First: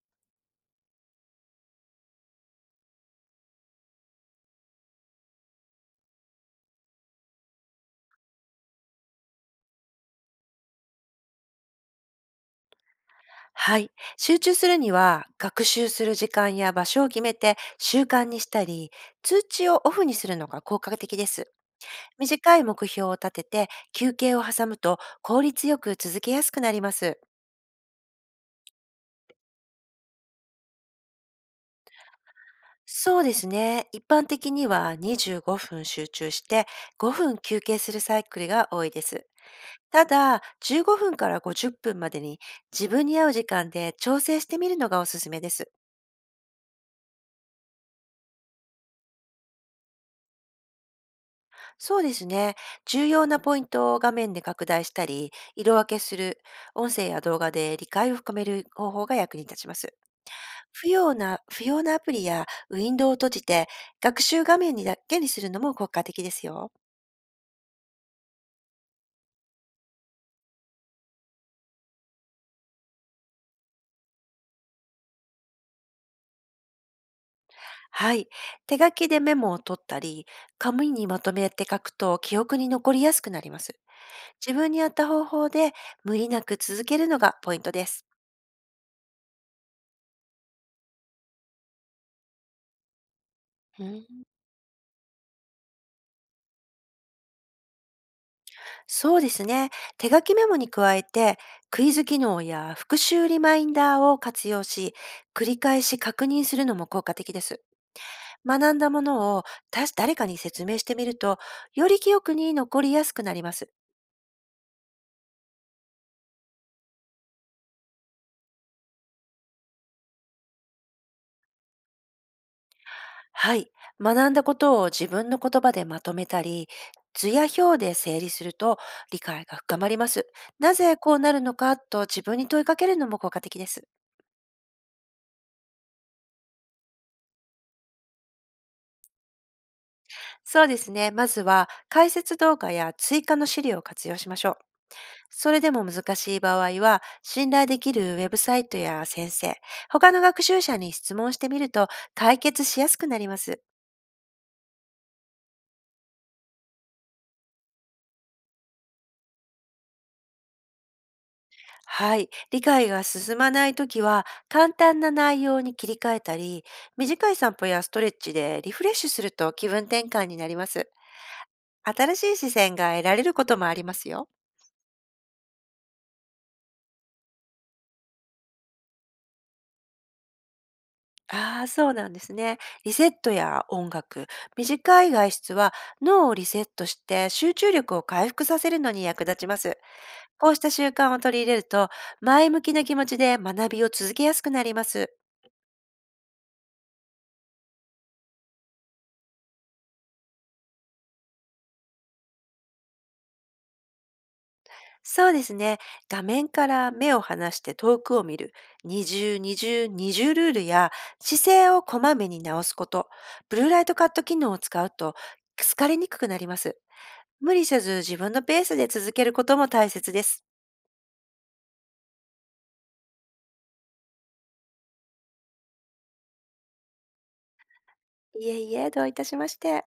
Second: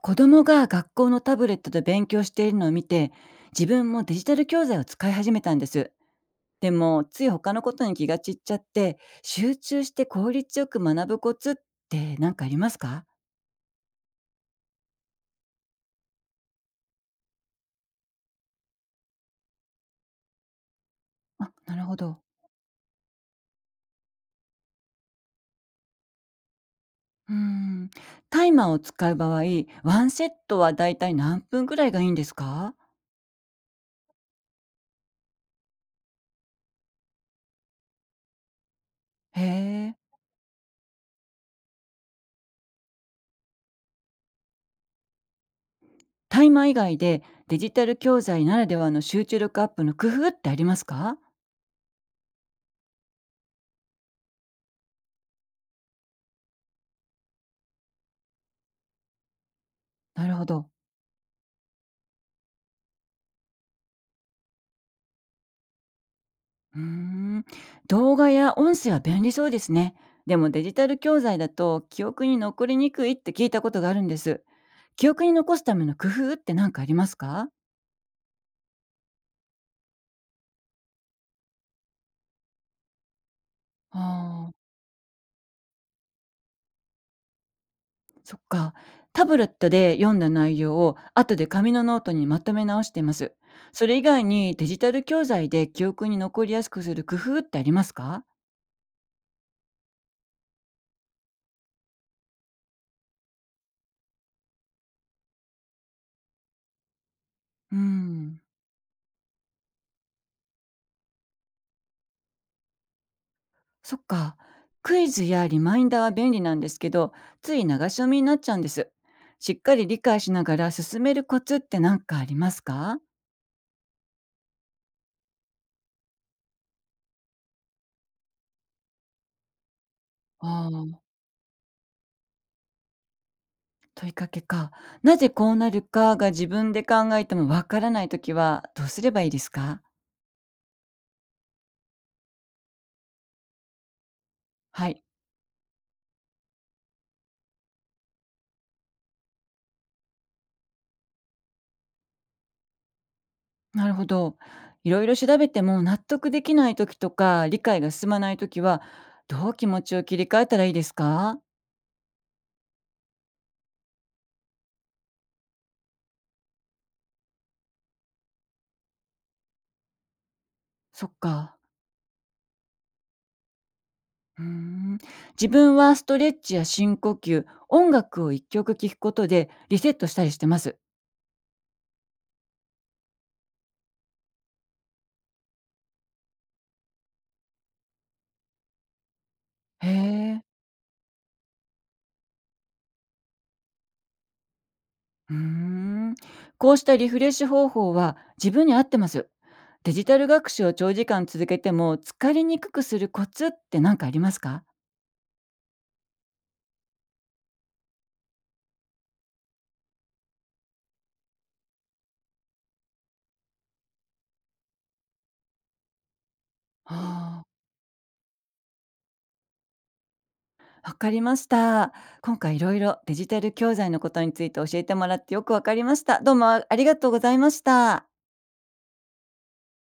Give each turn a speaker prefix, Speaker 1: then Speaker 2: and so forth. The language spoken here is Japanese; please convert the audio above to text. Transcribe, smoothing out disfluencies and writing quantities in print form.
Speaker 1: 子供が学校のタブレットで勉強しているのを見て、自分もデジタル教材を使い始めたんです。でもつい他のことに気が散っちゃって、集中して効率よく学ぶコツって何かありますか？
Speaker 2: はい。集中するには、学習する時間や場所を決めて習慣にしたり、通知をオフにするのが効果的で
Speaker 1: あ、
Speaker 2: す。
Speaker 1: なるほど。
Speaker 2: 短い目標を立てて、休憩を挟むと効率よく続けやすくなります。
Speaker 1: うーん。タイマーを使う場合、ワンセットはだいたい何分ぐらいがいいんですか？
Speaker 2: そうですね。一般的には25分集中して5分休憩するサイクルが多いです。
Speaker 1: へえ。
Speaker 2: ただ、15分から50分までに自分に合う時間で調整してみるのがおすすめです。
Speaker 1: タイマー以外でデジタル教材ならではの集中力アップの工夫ってありますか？
Speaker 2: そうですね。重要なポイントを画面で拡大したり、色分けする、音声や動画で理解を深める方法が役に立ちます。
Speaker 1: なるほど。
Speaker 2: 不要なアプリやウィンドウを閉じて、学習画面にだけにするのも効果的ですよ。
Speaker 1: うーん、動画や音声は便利そうですね。でもデジタル教材だと記憶に残りにくいって聞いたことがあるんです。記憶に残すための工夫って何かありますか？
Speaker 2: はい。手書きでメモを取ったり、紙にまとめて書くと記憶に残りやすくなります。
Speaker 1: ああ、
Speaker 2: 自分に合った方法で無理なく続けるのがポイントです。
Speaker 1: そっか。タブレットで読んだ内容を後で紙のノートにまとめ直しています。
Speaker 2: う
Speaker 1: それ以外
Speaker 2: ん、
Speaker 1: にデジタル教材で記憶に残りやすくする工夫ってありますか？
Speaker 2: そうですね。手書きメモに加えて、クイズ機能や復習リマインダーを活用し、繰り返し確認するのも効果的です。
Speaker 1: うん。
Speaker 2: 学んだものを誰かに説明してみると、より記憶に残りやすくなります。
Speaker 1: そっか。クイズやリマインダーは便利なんですけど、つい流し読みになっちゃうんです。しっかり理解しながら進めるコツって何かありますか？
Speaker 2: はい。学んだことを自分の言葉でまとめたり、図や表で整理すると理解が深まります。
Speaker 1: あ
Speaker 2: なぜ
Speaker 1: ー。
Speaker 2: こうなるのかと自分に問いかけるのも効果的です。
Speaker 1: 問いかけか。なぜこうなるかが自分で考えてもわからないときはどうすればいいですか？
Speaker 2: そうですね。まずは解説動画や追加の資料を活用しましょう。
Speaker 1: はい。
Speaker 2: それでも難しい場合は、信頼できるウェブサイトや先生、他の学習者に質問してみると解決しやすくなります。
Speaker 1: なるほど。いろいろ調べても納得できないときとか理解が進まないときは、どう気持ちを切り替えたらいいですか？
Speaker 2: はい。理解が進まないときは、簡単な内容に切り替えたり、短い散歩やストレッチでリフレッシュすると気分転換になります。
Speaker 1: そっか。
Speaker 2: 新しい視線が得られることもありますよ。
Speaker 1: うーん。自分はストレッチや深呼吸、音楽を一曲聴くことでリセットしたりしてます。
Speaker 2: ああ、そうなんですね。リセットや音楽、短い外出は脳をリセットして集中力を回復させるのに役立ちます。
Speaker 1: へえ。
Speaker 2: こうした習慣を取り入れると、前向きな気持ちで学びを続けやすくなります。
Speaker 1: うーん。こうしたリフレッシュ方法は自分に合ってます。デジタル学習を長時間続けても疲れにくくするコツって何かありますか？
Speaker 2: そうですね。画面から目を離して遠くを見る、二重ルールや、姿勢をこまめに直すこと、ブルーライトカット機能を使うと、疲れにくくなります。
Speaker 1: あ
Speaker 2: 無
Speaker 1: あ、
Speaker 2: 理せず自分のペースで続けることも大切です。
Speaker 1: わかりました。今回いろいろデジタル教材のことについて教えてもらってよくわかりました。どうもありがとうございました。
Speaker 2: いえいえ、どういたしまして。